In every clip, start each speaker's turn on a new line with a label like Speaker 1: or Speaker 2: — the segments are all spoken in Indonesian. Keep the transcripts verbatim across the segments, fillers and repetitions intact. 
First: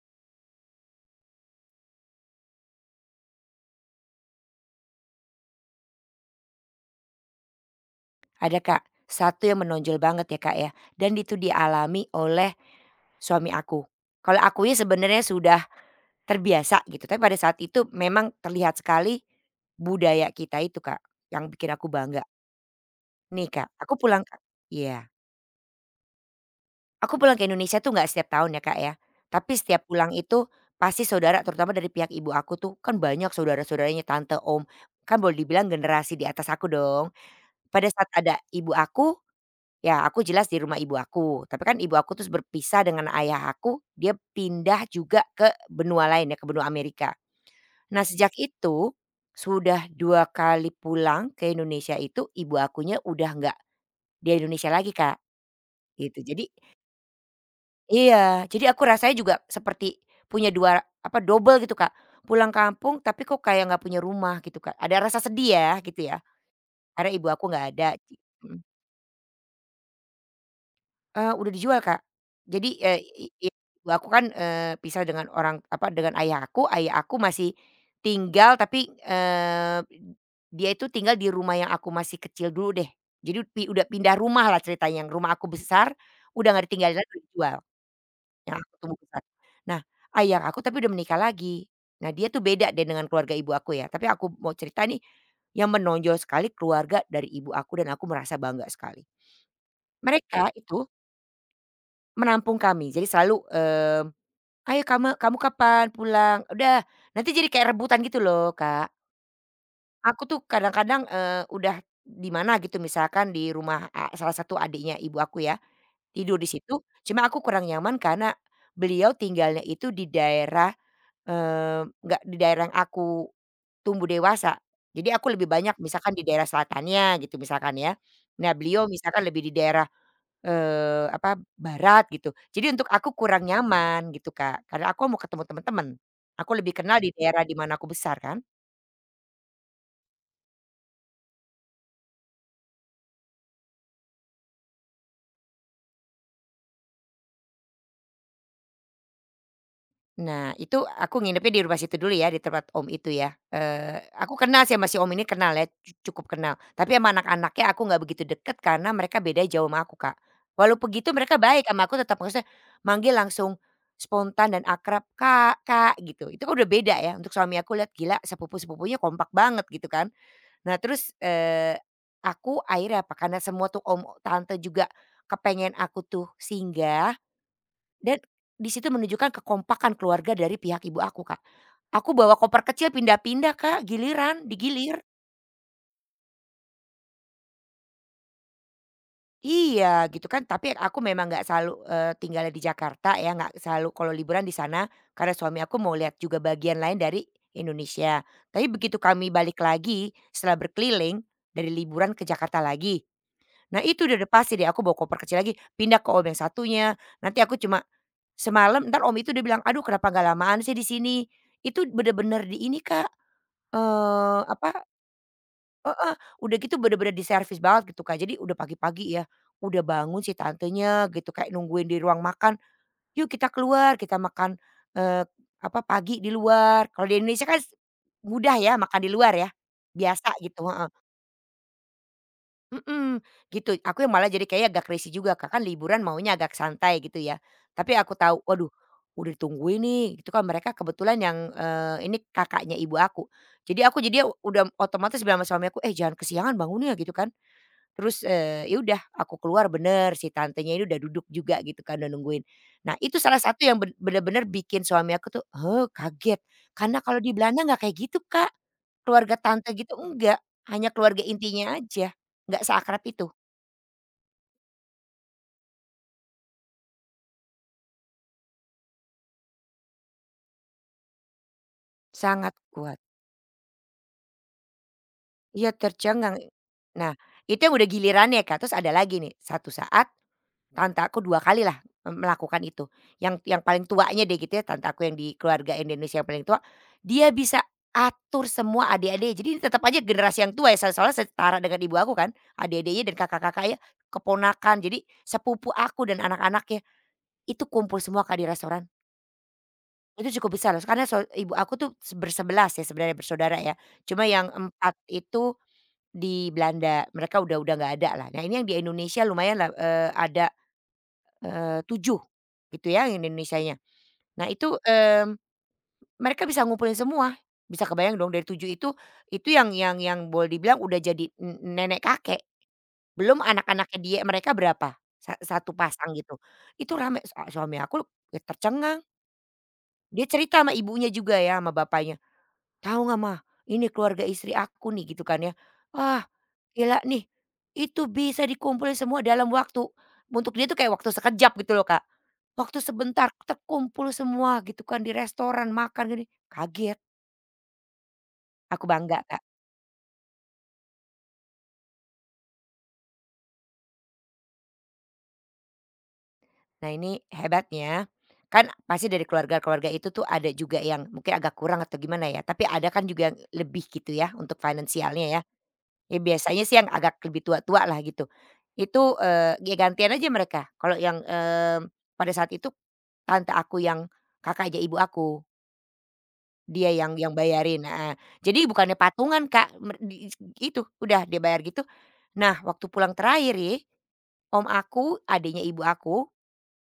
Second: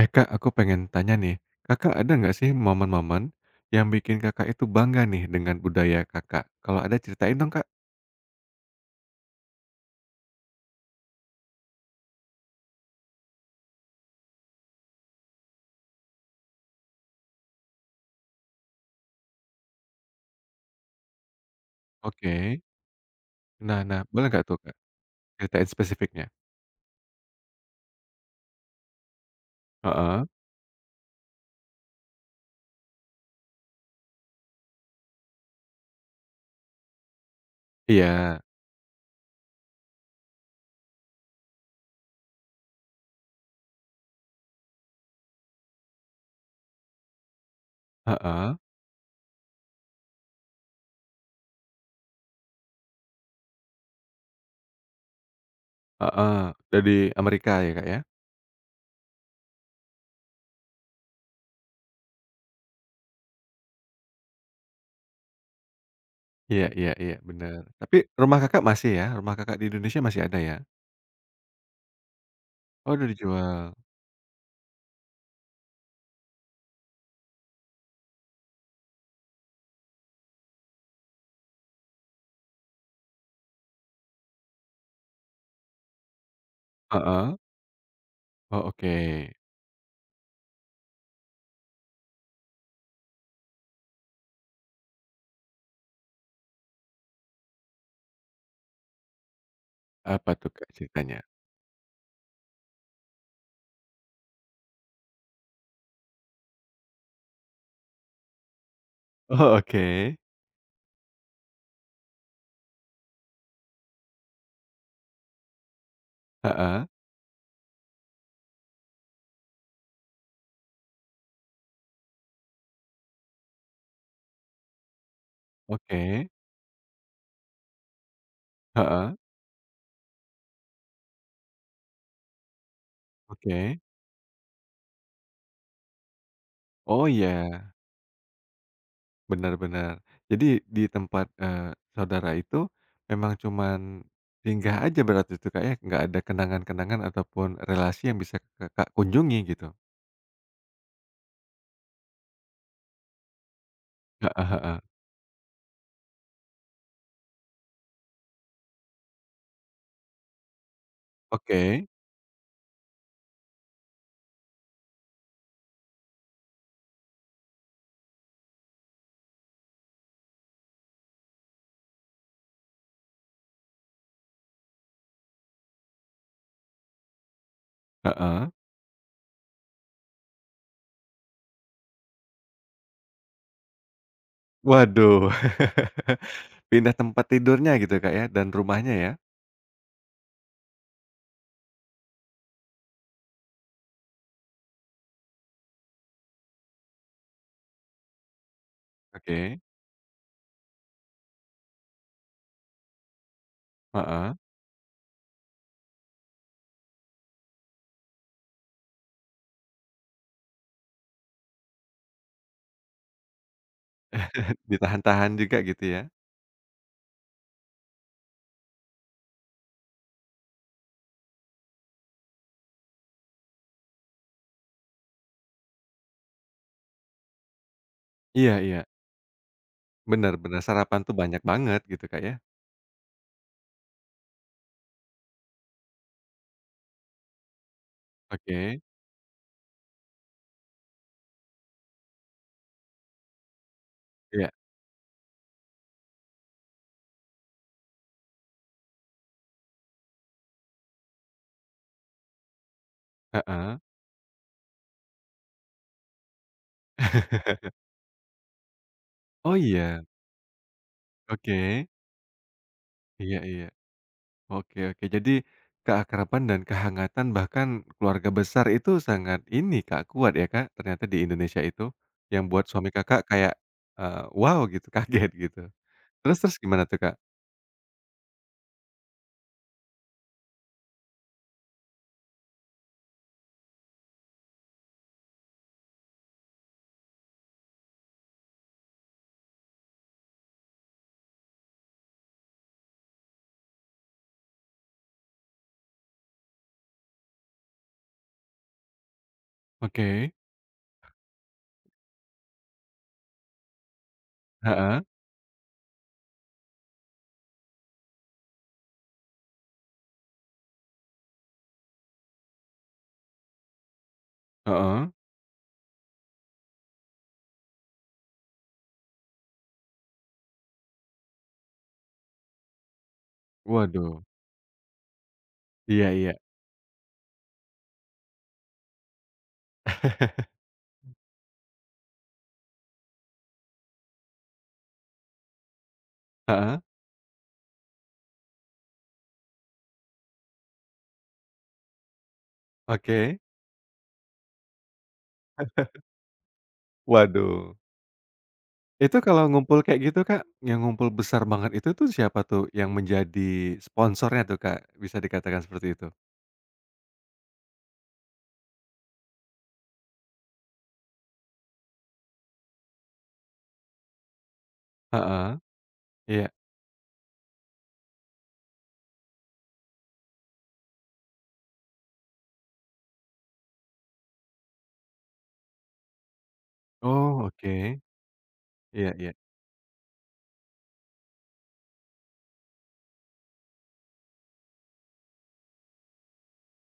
Speaker 1: Eh Kak, aku pengen tanya nih, Kakak ada nggak sih momen-momen yang bikin Kakak itu bangga nih dengan budaya Kakak? Kalau ada ceritain dong Kak.
Speaker 2: Ada Kak, satu yang menonjol banget ya Kak ya, dan itu dialami oleh suami aku. Kalau akunya sebenarnya sudah terbiasa gitu, tapi pada saat itu memang terlihat sekali budaya kita itu Kak, yang bikin aku bangga.
Speaker 1: Oke,
Speaker 2: Nih Kak,
Speaker 1: nah
Speaker 2: aku
Speaker 1: nah,
Speaker 2: pulang
Speaker 1: boleh
Speaker 2: ke
Speaker 1: nggak tuh Kak,
Speaker 2: iya,
Speaker 1: ceritain spesifiknya?
Speaker 2: aku pulang ke Indonesia tuh nggak setiap tahun ya Kak ya, tapi setiap pulang
Speaker 1: Heeh,
Speaker 2: itu pasti saudara terutama dari pihak ibu aku tuh kan banyak saudara-saudaranya, tante, om, kan boleh dibilang generasi di atas aku dong. Pada saat ada
Speaker 1: iya,
Speaker 2: ibu aku, ya aku jelas di rumah ibu aku, tapi kan ibu aku terus berpisah dengan ayah aku, dia pindah juga ke benua lain ya, ke benua Amerika. Nah sejak
Speaker 1: heeh,
Speaker 2: itu, sudah dua kali pulang ke Indonesia itu ibu akunya udah nggak di Indonesia lagi Kak, gitu.
Speaker 1: heeh,
Speaker 2: Jadi
Speaker 1: dari Amerika ya Kak ya?
Speaker 2: iya, jadi aku rasanya juga seperti punya dua apa, double gitu Kak. Pulang kampung tapi kok kayak nggak punya rumah gitu Kak, ada rasa sedih ya gitu ya,
Speaker 1: Iya iya
Speaker 2: karena
Speaker 1: iya,
Speaker 2: ibu aku
Speaker 1: benar.
Speaker 2: nggak ada,
Speaker 1: Tapi rumah
Speaker 2: mhm.
Speaker 1: Kakak masih ya? Rumah Kakak di Indonesia masih ada ya?
Speaker 2: Eee, udah dijual, Kak. Jadi,
Speaker 1: Oh
Speaker 2: eee,
Speaker 1: udah
Speaker 2: i i
Speaker 1: dijual?
Speaker 2: ibu aku kan, eee, pisah dengan orang apa, dengan ayah aku. Ayah aku masih tinggal tapi, eee, dia itu tinggal di rumah yang aku masih kecil dulu deh. Jadi pi udah pindah rumah lah ceritanya, yang rumah aku besar udah nggak ditinggalin lagi, udah
Speaker 1: Heeh,
Speaker 2: dijual, yang
Speaker 1: oh
Speaker 2: aku
Speaker 1: oke.
Speaker 2: tumbuh besar. Nah, ayah aku tapi udah menikah lagi. Nah, dia tuh beda deh dengan keluarga ibu aku ya, tapi aku mau cerita nih, yang menonjol sekali keluarga dari ibu aku dan aku merasa bangga sekali.
Speaker 1: Apa tuh
Speaker 2: Mereka
Speaker 1: Kak
Speaker 2: itu
Speaker 1: ceritanya?
Speaker 2: menampung kami. Jadi selalu, eee, "Ayo kamu kamu kapan pulang?" Udah, nanti jadi kayak rebutan gitu loh, Kak.
Speaker 1: Oh oke,
Speaker 2: Aku tuh kadang-kadang, eee, udah di mana gitu misalkan di rumah a salah satu adiknya ibu aku ya, tidur di
Speaker 1: heeh,
Speaker 2: situ, cuma aku kurang nyaman karena beliau tinggalnya itu di daerah, eee, nggak di daerah yang aku tumbuh dewasa. Jadi aku lebih banyak misalkan di
Speaker 1: oke,
Speaker 2: daerah selatannya gitu misalkan ya. Nah beliau
Speaker 1: heeh,
Speaker 2: misalkan lebih di daerah Eee, apa, barat gitu. Jadi untuk aku kurang
Speaker 1: oke.
Speaker 2: nyaman gitu, Kak, karena aku mau ketemu teman-teman. Aku lebih kenal
Speaker 1: Oh
Speaker 2: di daerah di
Speaker 1: iya.
Speaker 2: mana aku besar kan.
Speaker 1: Benar-benar. Jadi di tempat, eee, saudara itu memang cuman singgah aja berarti itu, Kak, ya? Nggak ada kenangan-kenangan ataupun relasi yang bisa Kakak kunjungi gitu?
Speaker 2: Nah itu aku nginepnya di rumah situ dulu ya, di tempat om itu ya. Eee, aku
Speaker 1: Heeh
Speaker 2: kenal sih
Speaker 1: heeh.
Speaker 2: sama si om ini kenal ya, cu cukup kenal. Tapi sama anak-anaknya aku nggak begitu deket karena mereka beda jauh sama aku, Kak. Walau begitu mereka baik
Speaker 1: Oke,
Speaker 2: sama aku tetap, maksudnya manggil langsung spontan dan akrab, "Kak, Kak," gitu. Itu kan udah beda ya, untuk suami aku lihat gila sepupu-sepupunya kompak banget gitu kan. Nah terus, eee, aku akhirnya apa, karena semua tuh om tante juga kepengen aku tuh singgah dan
Speaker 1: heeh.
Speaker 2: di situ menunjukkan kekompakan keluarga dari pihak ibu aku, Kak. Aku bawa koper kecil pindah-pindah, Kak, giliran, digilir.
Speaker 1: Waduh. Pindah tempat tidurnya gitu, Kak, ya? Dan rumahnya ya?
Speaker 2: Iya gitu kan, tapi aku memang nggak selalu, eee, tinggalnya di Jakarta ya, nggak selalu kalau liburan di sana karena suami aku mau lihat juga bagian lain dari Indonesia. Tapi begitu kami balik
Speaker 1: Oke,
Speaker 2: lagi setelah berkeliling dari liburan ke Jakarta lagi. Nah itu udah udah
Speaker 1: heeh.
Speaker 2: pasti deh aku bawa koper kecil lagi, pindah ke om yang satunya, nanti aku cuma semalam entar om itu dia bilang, "Aduh kenapa nggak lamaan sih di sini?" Itu bener-bener di ini Kak, eee, apa,
Speaker 1: Ditahan-tahan juga gitu ya?
Speaker 2: heeh, udah gitu bener-bener diservis banget gitu Kak, jadi udah pagi-pagi ya, udah bangun si tantenya gitu kayak nungguin di ruang makan, "Yuk kita keluar, kita makan, eee, apa, pagi di luar." Kalau di Indonesia kan mudah
Speaker 1: Iya
Speaker 2: ya
Speaker 1: iya.
Speaker 2: makan di luar ya, biasa
Speaker 1: Benar-benar
Speaker 2: gitu, heeh.
Speaker 1: sarapan tuh banyak banget gitu, Kak, ya?
Speaker 2: Mhm, gitu. Aku yang malah jadi kayak agak risih juga Kak, kan liburan maunya agak santai gitu ya. Tapi aku tahu, waduh
Speaker 1: Oke,
Speaker 2: udah ditungguin nih, itu kan mereka kebetulan yang, eee, ini kakaknya ibu aku. Jadi aku jadi
Speaker 1: iya,
Speaker 2: udah otomatis bilang sama suami aku, "Eh jangan kesiangan bangunnya," gitu kan. Terus, eee, ya udah aku keluar bener si tantenya ini udah duduk juga gitu kan, udah nungguin. Nah itu salah satu yang
Speaker 1: heeh.
Speaker 2: ben bener-bener bikin suami aku tuh, "Heh," kaget, karena kalau di Belanda nggak kayak gitu Kak, keluarga
Speaker 1: Oh
Speaker 2: tante gitu
Speaker 1: iya?
Speaker 2: enggak, hanya keluarga intinya
Speaker 1: Oke,
Speaker 2: aja, nggak seakrab itu,
Speaker 1: iya iya. Oke oke. Jadi, keakraban dan kehangatan bahkan keluarga besar itu sangat ini Kak, kuat ya Kak, ternyata di Indonesia itu, yang
Speaker 2: sangat
Speaker 1: buat suami
Speaker 2: kuat.
Speaker 1: Kakak kayak, eee, wow gitu, kaget gitu.
Speaker 2: Iya tercengang.
Speaker 1: Terus terus gimana tuh
Speaker 2: Nah
Speaker 1: Kak?
Speaker 2: itu yang udah gilirannya Kak, terus ada lagi nih, satu saat tante aku 2 kalilah, eee, melakukan itu. Yang yang paling tuanya deh gitu ya, tante aku yang di keluarga Indonesia yang paling tua, dia bisa atur semua adik-adiknya. Jadi ini tetap aja generasi yang tua ya, so soalnya setara dengan ibu aku kan, adik-adiknya dan kakak-kakaknya, keponakan, jadi sepupu aku dan anak-anaknya, itu kumpul semua Kak di restoran. Itu
Speaker 1: Oke.
Speaker 2: cukup besar loh, karena so ibu aku tuh se bersebelas ya sebenarnya bersaudara ya, cuma yang empat
Speaker 1: Heeh,
Speaker 2: itu di Belanda, mereka udah udah nggak ada lah. Nah ini yang di Indonesia lumayan lah, eee, ada Eee, tujuh gitu ya Indonesianya. Nah itu,
Speaker 1: heeh.
Speaker 2: mmm, mereka bisa ngumpulin semua, bisa kebayang dong dari tujuh itu, itu yang yang yang boleh dibilang udah jadi n nenek kakek, belum anak-anaknya dia
Speaker 1: Waduh.
Speaker 2: mereka berapa, sa satu
Speaker 1: Iya
Speaker 2: pasang
Speaker 1: iya.
Speaker 2: gitu. Itu rame, sua suami aku ya tercengang, dia cerita sama ibunya juga ya sama bapaknya, "Tahu nggak mah? Ini keluarga istri aku nih," gitu kan ya. Wah
Speaker 1: Heeh,
Speaker 2: gila nih, itu bisa dikumpulin semua dalam waktu, untuk dia tuh kayak waktu sekejap gitu loh, Kak. Waktu sebentar
Speaker 1: oke.
Speaker 2: terkumpul semua gitu kan di restoran, makan gini, kaget,
Speaker 1: Waduh.
Speaker 2: aku
Speaker 1: Itu
Speaker 2: bangga, Kak.
Speaker 1: kalau ngumpul kayak gitu Kak, yang ngumpul besar banget itu tuh siapa tuh yang menjadi sponsornya tuh Kak? Bisa dikatakan seperti itu?
Speaker 2: Nah ini hebatnya, kan pasti dari keluarga-keluarga itu tuh ada juga yang mungkin agak kurang atau gimana ya, tapi ada kan juga yang lebih gitu ya untuk finansialnya ya.
Speaker 1: Heeh,
Speaker 2: Ya
Speaker 1: iya.
Speaker 2: biasanya sih yang agak lebih tua-tua lah gitu. Itu, eee, ya gantian aja mereka. Kalau yang, mmm, pada saat itu tante aku yang kakak aja ibu aku. Dia yang yang
Speaker 1: Oh
Speaker 2: bayarin,
Speaker 1: oke.
Speaker 2: heeh. Jadi bukannya
Speaker 1: Iya iya.
Speaker 2: patungan, Kak, mer di itu, udah dia bayar gitu. Nah, waktu pulang terakhir ya, om aku, adiknya ibu aku,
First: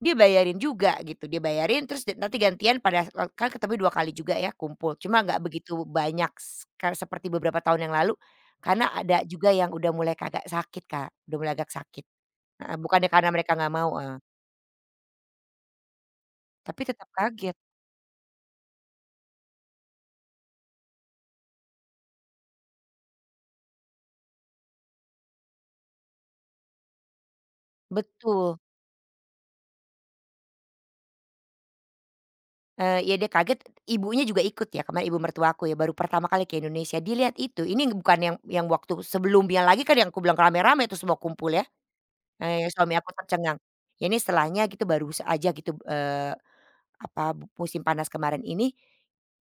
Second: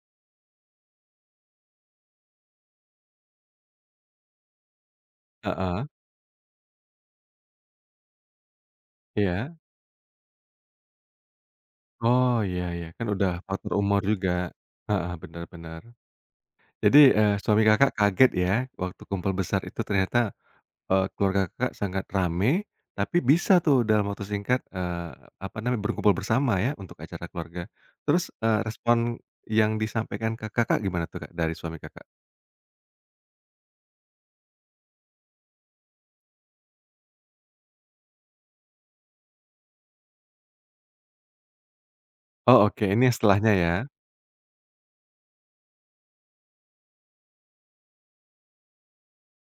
Speaker 2: dia bayarin juga gitu, dia bayarin terus di- nanti gantian pada e, kan ketemu dua kali juga ya kumpul, cuma nggak begitu
Speaker 1: Heeh,
Speaker 2: banyak s kar seperti beberapa tahun yang lalu, karena ada juga
Speaker 1: iya.
Speaker 2: yang udah mulai kagak sakit, Kak, udah mulai agak sakit,
Speaker 1: Oh, iya
Speaker 2: heeh,
Speaker 1: iya, kan
Speaker 2: bukannya karena
Speaker 1: udah
Speaker 2: mereka nggak
Speaker 1: faktor
Speaker 2: mau,
Speaker 1: umur
Speaker 2: heeh,
Speaker 1: juga. Heeh, bener bener.
Speaker 2: tapi tetap
Speaker 1: Jadi, eee,
Speaker 2: kaget.
Speaker 1: suami Kakak kaget ya waktu kumpul besar itu ternyata, eee, keluarga Kakak sangat rame, tapi bisa tuh dalam waktu singkat, eee, apa namanya, berkumpul bersama ya untuk acara keluarga. Terus,
Speaker 2: Betul.
Speaker 1: eee, respon yang disampaikan ke Kakak gimana tuh, Kak, dari suami Kakak?
Speaker 2: Eee, ya dia kaget, ibunya juga ikut ya, kemarin ibu mertuaku ya, baru pertama kali ke Indonesia. Dilihat itu, ini bukan yang yang waktu sebelumnya lagi kan yang aku bilang rame-rame itu semua kumpul ya,
Speaker 1: Oh,
Speaker 2: eee,
Speaker 1: oke,
Speaker 2: suami
Speaker 1: ini
Speaker 2: aku
Speaker 1: yang setelahnya
Speaker 2: tercengang.
Speaker 1: ya.
Speaker 2: Ya ini setelahnya gitu baru aja gitu, eee, apa, bu- musim panas kemarin ini,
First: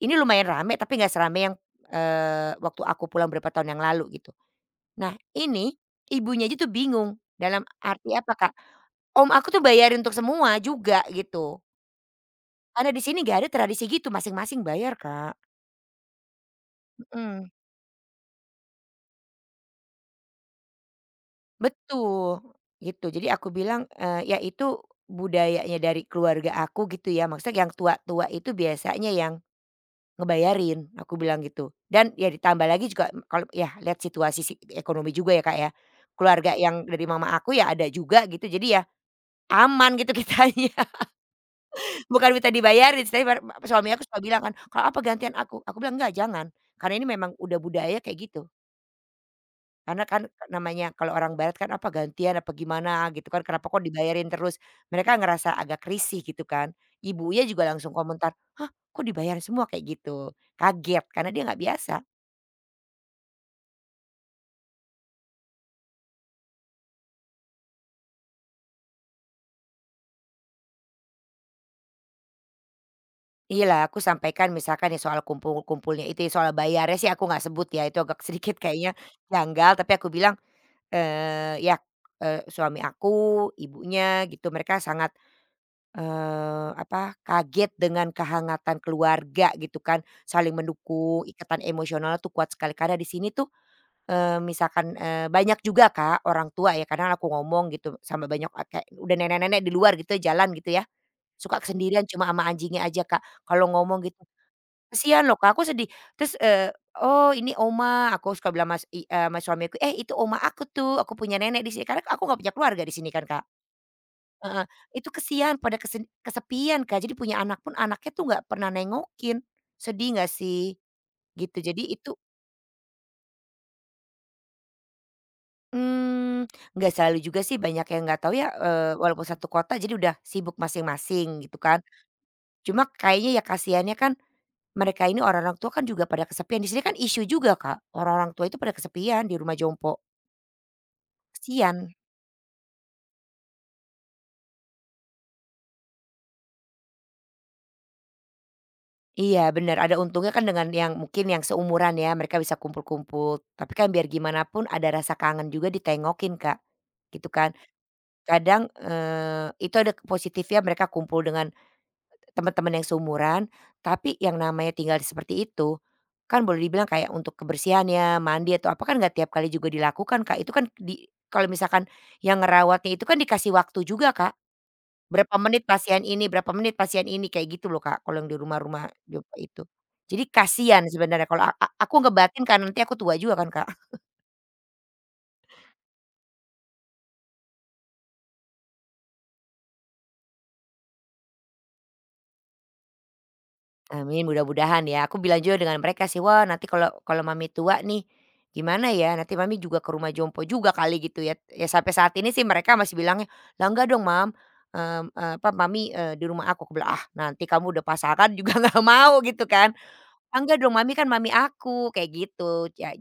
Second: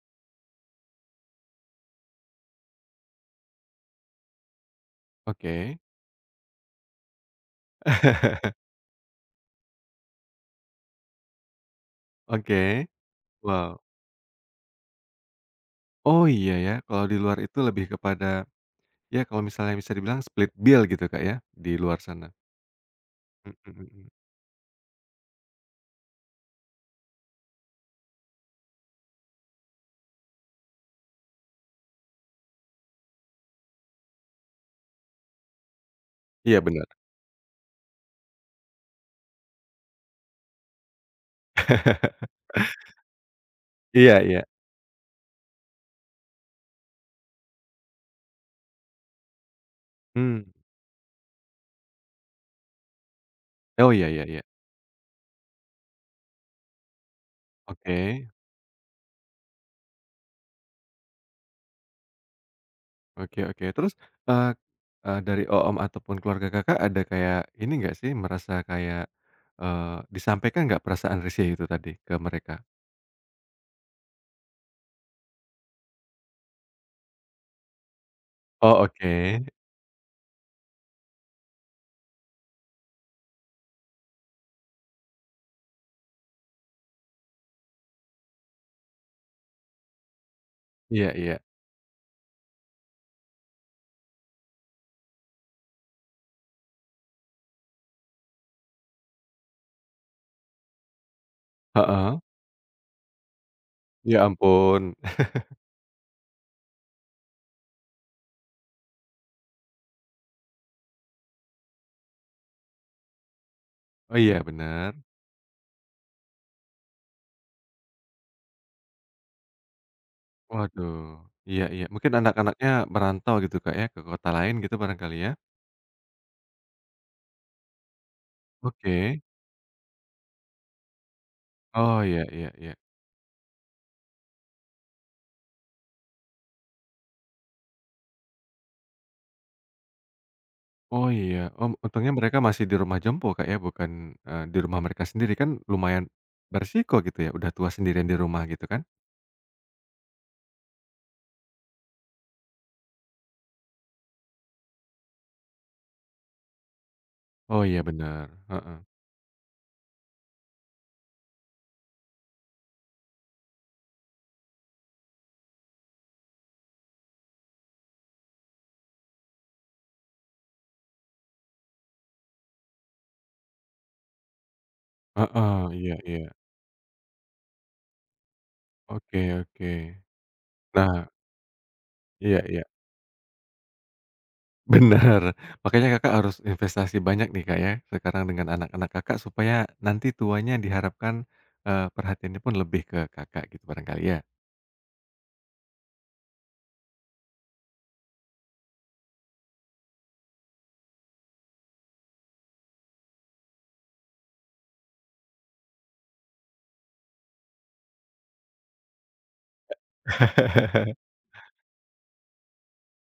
Speaker 2: ini lumayan rame tapi nggak serame yang, eee, waktu aku pulang berapa tahun yang lalu gitu. Nah ini,
Speaker 1: Oke.
Speaker 2: ibunya aja tuh bingung, dalam arti apa Kak, om aku tuh bayarin untuk semua juga gitu.
Speaker 1: Oke,
Speaker 2: Karena di sini gak ada
Speaker 1: wow.
Speaker 2: tradisi gitu, masing-masing bayar Kak.
Speaker 1: Oh, iya ya, kalau di luar
Speaker 2: Mhm,
Speaker 1: itu lebih kepada. Ya kalau misalnya bisa dibilang split bill gitu Kak ya, di luar sana.
Speaker 2: betul, gitu. Jadi aku
Speaker 1: Mhm
Speaker 2: bilang,
Speaker 1: mhm.
Speaker 2: eee, ya itu budayanya dari keluarga aku gitu ya, maksudnya yang tua-tua itu biasanya yang ngebayarin, aku bilang gitu. Dan ya ditambah lagi juga kalau ya lihat situasi si ekonomi juga ya, Kak, ya. Keluarga
Speaker 1: Iya
Speaker 2: yang
Speaker 1: bener.
Speaker 2: dari mama aku ya ada juga gitu, jadi ya aman gitu kitanya, bukan minta dibayarin. Tapi bar suami aku suka
Speaker 1: Iya
Speaker 2: bilang
Speaker 1: iya.
Speaker 2: kan, "Kalau apa gantian aku?" Aku bilang, "Enggak, jangan, karena ini memang udah budaya kayak gitu." Karena kan
Speaker 1: Mmm.
Speaker 2: namanya kalau orang barat kan apa gantian apa gimana gitu kan, kenapa kok
Speaker 1: Oh iya iya
Speaker 2: dibayarin
Speaker 1: iya.
Speaker 2: terus. Mereka ngerasa agak risih gitu kan. Ibunya juga langsung
Speaker 1: Oke.
Speaker 2: komentar, "Hah kok dibayar semua?" Kayak gitu. Kaget karena dia nggak biasa.
Speaker 1: Oke oke. Terus, eee eee, dari om ataupun keluarga Kakak ada kayak ini nggak sih, merasa kayak, eee, disampaikan nggak perasaan risih itu tadi ke mereka?
Speaker 2: Iyalah aku sampaikan misalkan ya soal kumpul-kumpulnya itu ya, soal bayarnya sih aku nggak sebut ya, itu agak sedikit
Speaker 1: Oh
Speaker 2: kayaknya
Speaker 1: oke.
Speaker 2: janggal. Tapi aku bilang, eee, ya, eee, suami aku, ibunya gitu mereka sangat Eee, apa, kaget dengan kehangatan keluarga gitu kan, saling
Speaker 1: Iya
Speaker 2: mendukung,
Speaker 1: iya.
Speaker 2: ikatan emosionalnya tuh kuat sekali. Karena di sini tuh, eee, misalkan, eee, banyak juga Kak orang tua ya, kadang aku ngomong gitu sama banyak kayak udah nenek-nenek di luar gitu ya, jalan gitu ya, suka kesendirian
Speaker 1: Heeh.
Speaker 2: cuma sama anjingnya aja Kak, kalau ngomong gitu,
Speaker 1: Ya ampun.
Speaker 2: "Kasihan loh Kak, aku sedih." Terus, eee, "Oh ini oma," aku suka bilang mas i eee, sama suamiku, "Eh itu oma aku tuh, aku punya nenek di sini." Karena aku nggak punya keluarga di sini kan Kak.
Speaker 1: Oh iya
Speaker 2: Heeh,
Speaker 1: bener.
Speaker 2: itu kesian pada kesen kesepian Kak, jadi punya anak pun anaknya tuh nggak pernah nengokin, sedih nggak sih?
Speaker 1: Waduh.
Speaker 2: Gitu
Speaker 1: Iya
Speaker 2: jadi
Speaker 1: iya.
Speaker 2: itu
Speaker 1: Mungkin anak-anaknya merantau gitu Kak ya, ke kota lain gitu barangkali ya?
Speaker 2: mmm, nggak selalu juga sih banyak yang nggak tahu ya, eee,
Speaker 1: Oke.
Speaker 2: walaupun satu kota jadi udah sibuk masing-masing gitu kan,
Speaker 1: Oh, iya iya iya.
Speaker 2: cuma kayaknya ya kasihannya kan mereka ini orang-orang tua kan juga pada kesepian, di sini kan isu juga Kak, orang-orang tua itu pada kesepian di rumah jompo,
Speaker 1: Oh, iya.
Speaker 2: kasihan.
Speaker 1: Mmm, untungnya mereka masih di rumah jompo, Kak, ya, bukan, eee, di rumah mereka sendiri, kan lumayan beresiko gitu ya, udah tua sendirian di rumah gitu kan.
Speaker 2: Iya bener, ada untungnya kan dengan yang mungkin yang seumuran ya, mereka bisa kumpul-kumpul. Tapi kan biar gimana pun ada rasa kangen juga ditengokin, Kak, gitu kan.
Speaker 1: Oh, iya benar
Speaker 2: Kadang,
Speaker 1: heeh.
Speaker 2: eee, itu ada positifnya mereka kumpul dengan teman-teman yang seumuran, tapi yang namanya tinggal seperti itu, kan boleh dibilang kayak untuk kebersihannya, mandi atau apa kan nggak tiap kali juga dilakukan, Kak. Itu kan di kalau misalkan yang ngerawatnya itu kan dikasih waktu juga, Kak. Berapa
Speaker 1: Heeh,
Speaker 2: menit
Speaker 1: iya
Speaker 2: pasien ini
Speaker 1: iya.
Speaker 2: berapa menit pasien ini, kayak gitu loh, Kak, kalau yang di rumah-rumah
Speaker 1: Oke
Speaker 2: Jogja itu.
Speaker 1: oke.
Speaker 2: Jadi kasihan
Speaker 1: Nah,
Speaker 2: sebenarnya kalau a a aku
Speaker 1: iya
Speaker 2: ngebatin kan
Speaker 1: iya,
Speaker 2: nanti aku tua juga kan, Kak.
Speaker 1: benar. Makanya Kakak harus investasi banyak nih, Kak, ya, sekarang dengan anak-anak Kakak supaya nanti tuanya diharapkan, eee, perhatiannya pun lebih ke Kakak gitu barangkali ya?
Speaker 2: Amin, mudah-mudahan ya. Aku bilang juga dengan mereka sih, "Wah, nanti kalau kalau Mami tua nih, gimana ya? Nanti Mami juga ke rumah jompo juga kali," gitu ya. Ya sampai saat ini sih mereka masih bilangnya, "Lah enggak dong, Mam, mmm, eee, apa Mami, eee, di rumah aku." Aku bilang, "Ah, nanti kamu udah pasangan juga nggak mau," gitu kan. Ah, enggak dong, mami kan mami aku, kayak gitu. Ya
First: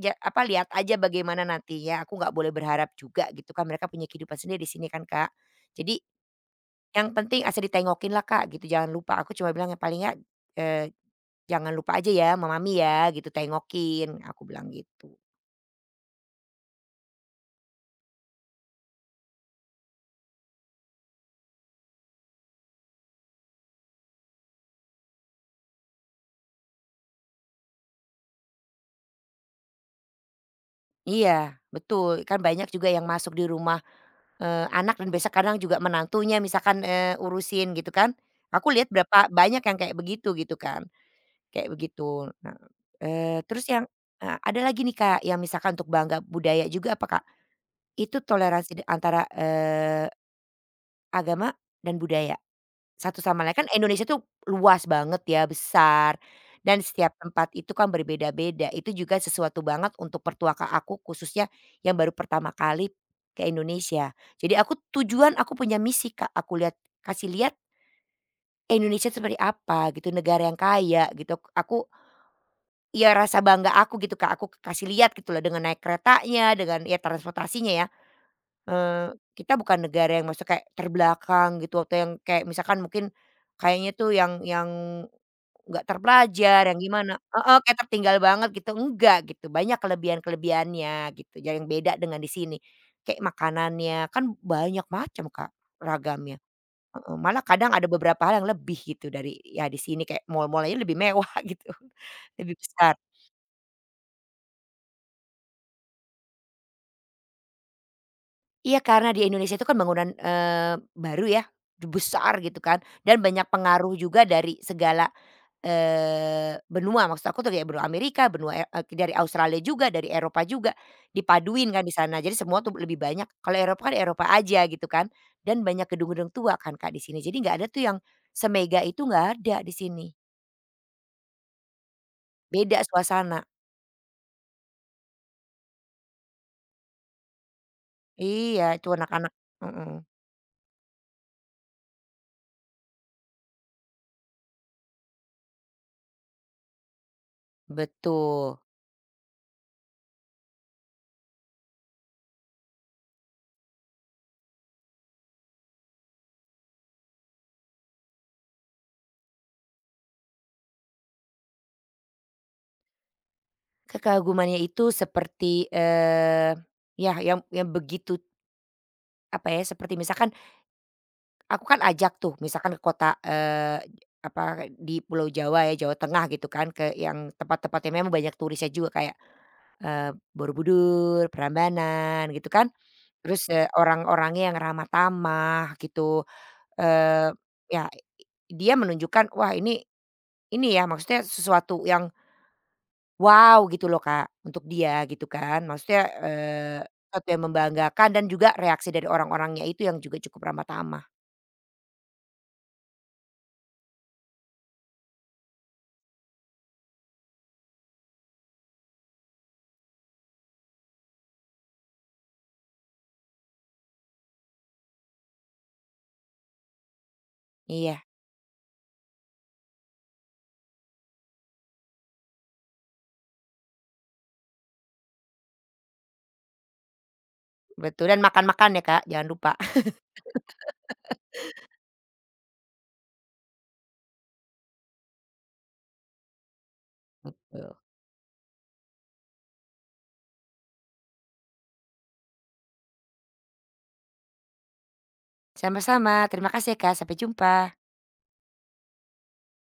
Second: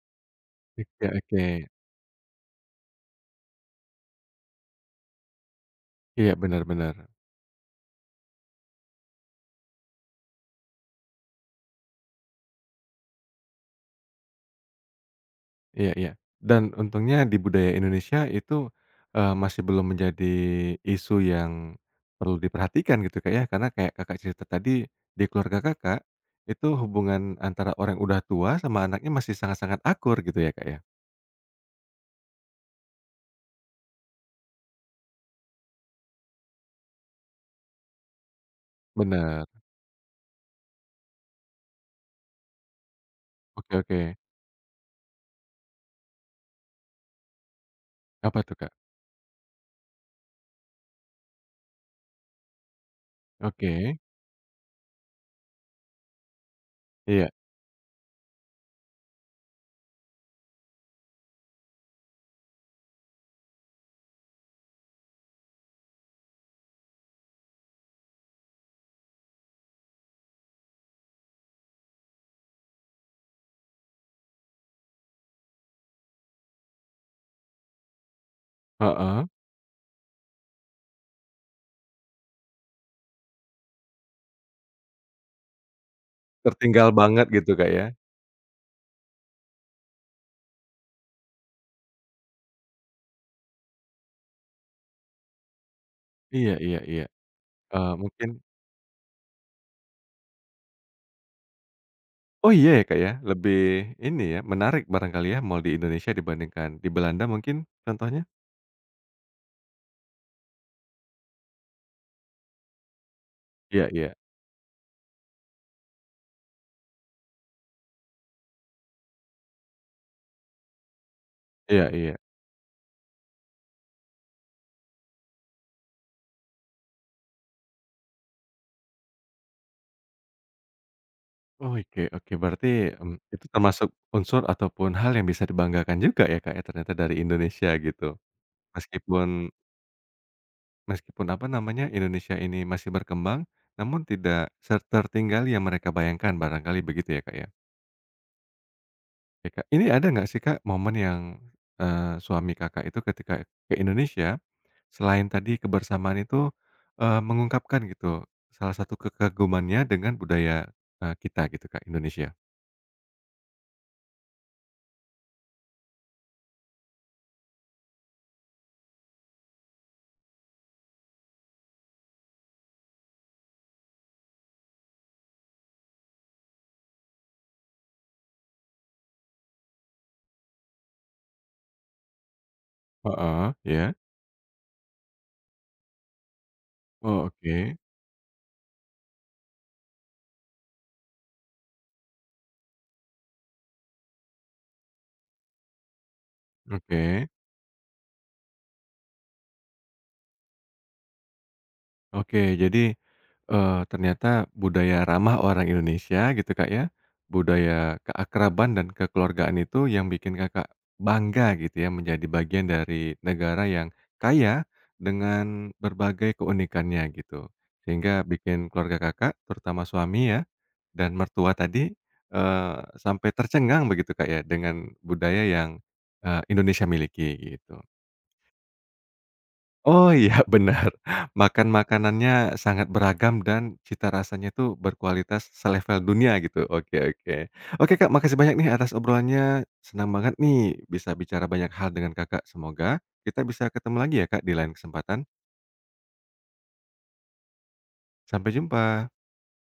Speaker 2: ja apa, lihat aja
Speaker 1: Oke
Speaker 2: bagaimana
Speaker 1: oke.
Speaker 2: nantinya, aku nggak boleh berharap juga gitu kan, mereka punya kehidupan sendiri di sini kan, Kak. Jadi
Speaker 1: Iya, benar-benar.
Speaker 2: yang penting asal ditengokin lah, Kak, gitu, jangan lupa. Aku cuma bilang, yang paling ya eee, jangan lupa aja ya sama mami ya," gitu, "tengokin," aku bilang gitu.
Speaker 1: Iya iya. Dan untungnya di budaya Indonesia itu, eee, masih belum menjadi isu yang perlu diperhatikan gitu, Kak, ya. Karena kayak Kakak cerita tadi, di keluarga Kakak, itu hubungan antara orang yang udah tua sama anaknya masih sangat-sangat akur gitu ya, Kak, ya?
Speaker 2: Iya, betul, kan banyak juga yang masuk di rumah, eee, anak dan biasa kadang juga menantunya misalkan, eee, urusin gitu kan. Aku lihat berapa
Speaker 1: Bener.
Speaker 2: banyak yang kayak begitu gitu kan. Kayak begitu. Nah, eee, terus
Speaker 1: Oke
Speaker 2: yang,
Speaker 1: oke.
Speaker 2: eee, ada lagi nih, Kak, yang misalkan untuk bangga budaya juga apa, Kak? Itu
Speaker 1: Apa tuh,
Speaker 2: toleransi
Speaker 1: Kak?
Speaker 2: di antara, eee, agama dan budaya, satu sama lain. Kan
Speaker 1: Oke.
Speaker 2: Indonesia tuh luas banget ya, besar, dan setiap
Speaker 1: Iya.
Speaker 2: tempat itu kan berbeda-beda. Itu juga sesuatu banget untuk pertaka aku khususnya yang baru pertama kali ke Indonesia. Jadi aku tujuan aku punya misi, Kak, aku lihat kasih lihat Indonesia seperti apa gitu, negara yang kaya gitu. Aku iya rasa bangga aku gitu Kak, aku kasih lihat gitu loh dengan naik keretanya, dengan ya transportasinya ya, eee,
Speaker 1: Heeh.
Speaker 2: kita bukan negara yang maksudnya kayak terbelakang gitu atau yang kayak misalkan mungkin kayaknya tuh yang yang nggak terpelajar, yang
Speaker 1: Tertinggal
Speaker 2: gimana
Speaker 1: banget gitu,
Speaker 2: heeh,
Speaker 1: Kak,
Speaker 2: kayak
Speaker 1: ya?
Speaker 2: tertinggal banget gitu, enggak gitu, banyak kelebihan-kelebihannya gitu, ya yang beda dengan di sini. Kayak makanannya, kan banyak macam Kak ragamnya,
Speaker 1: Iya iya iya.
Speaker 2: heeh, malah kadang ada
Speaker 1: Eee,
Speaker 2: beberapa
Speaker 1: mungkin
Speaker 2: hal yang lebih gitu dari ya di sini kayak mall-mall aja lebih mewah gitu,
Speaker 1: oh
Speaker 2: lebih
Speaker 1: iya ya, Kak,
Speaker 2: besar.
Speaker 1: ya? Lebih ini ya, menarik barangkali ya mall di Indonesia dibandingkan di Belanda mungkin contohnya?
Speaker 2: Iya, karena di Indonesia itu kan bangunan, eee, baru ya, besar gitu kan, dan banyak
Speaker 1: Iya
Speaker 2: pengaruh
Speaker 1: iya.
Speaker 2: juga dari segala, eee, benua. Maksud aku tuh kayak benua Amerika, benua, eee, dari Australia juga, dari Eropa juga, dipaduin kan
Speaker 1: Iya
Speaker 2: di
Speaker 1: iya.
Speaker 2: sana. Jadi semua tuh lebih banyak, kalau Eropa kan Eropa aja gitu kan, dan banyak gedung-gedung tua kan Kak di sini. Jadi nggak ada tuh yang semega itu nggak ada di sini,
Speaker 1: Oh, oke oke, berarti,
Speaker 2: beda
Speaker 1: mmm,
Speaker 2: suasana.
Speaker 1: itu termasuk unsur ataupun hal yang bisa dibanggakan juga ya, Kak, ya, ternyata dari Indonesia gitu.
Speaker 2: Iya, itu
Speaker 1: Meskipun
Speaker 2: anak-anak mhm,
Speaker 1: meskipun apa namanya, Indonesia ini masih berkembang, namun tidak ser tertinggal yang mereka bayangkan, barangkali begitu ya, Kak, ya?
Speaker 2: betul.
Speaker 1: Oke, Kak, ini ada nggak sih, Kak, momen yang, eee, suami Kakak itu ketika ke Indonesia, selain tadi kebersamaan itu, eee, mengungkapkan gitu salah satu kekagumannya dengan budaya, eee, kita gitu, Kak, Indonesia?
Speaker 2: Kekagumannya itu seperti, eee, ya yang yang begitu apa ya, seperti misalkan aku kan ajak tuh misalkan ke kota, eee, apa, di Pulau Jawa ya, Jawa Tengah gitu kan, ke yang tempat-tempat yang memang banyak turisnya juga kayak, eee, Borobudur, Prambanan gitu kan. Terus,
Speaker 1: Heeh,
Speaker 2: eee,
Speaker 1: iya.
Speaker 2: orang-orangnya yang ramah tamah gitu,
Speaker 1: Oh,
Speaker 2: eee,
Speaker 1: oke
Speaker 2: ya dia menunjukkan wah ini ini ya maksudnya sesuatu yang wow gitu loh Kak, untuk dia gitu kan. Maksudnya, eee,
Speaker 1: oke
Speaker 2: sesuatu yang membanggakan dan juga reaksi dari orang-orangnya itu yang juga cukup ramah tamah.
Speaker 1: oke. Jadi, eee, ternyata budaya ramah orang Indonesia gitu, Kak, ya, budaya keakraban dan kekeluargaan itu yang bikin Kakak bangga gitu ya menjadi bagian dari negara yang kaya dengan berbagai keunikannya gitu.
Speaker 2: Iya
Speaker 1: Sehingga bikin keluarga Kakak, terutama suami ya dan mertua tadi, eee, sampai tercengang begitu, Kak, ya dengan budaya yang, eee, Indonesia miliki gitu.
Speaker 2: betul dan makan-makan ya Kak, jangan lupa.
Speaker 1: Oh iya benar. makan makanannya sangat beragam dan cita rasanya itu berkualitas selevel dunia gitu. Oke oke.
Speaker 2: Betul.
Speaker 1: Oke Kak, makasih banyak nih atas obrolannya, senang banget nih bisa bicara banyak hal dengan Kakak. Semoga kita bisa ketemu lagi ya Kak di lain kesempatan.
Speaker 2: Sama-sama terima kasih ya Kak, sampai jumpa.
Speaker 1: Sampai jumpa.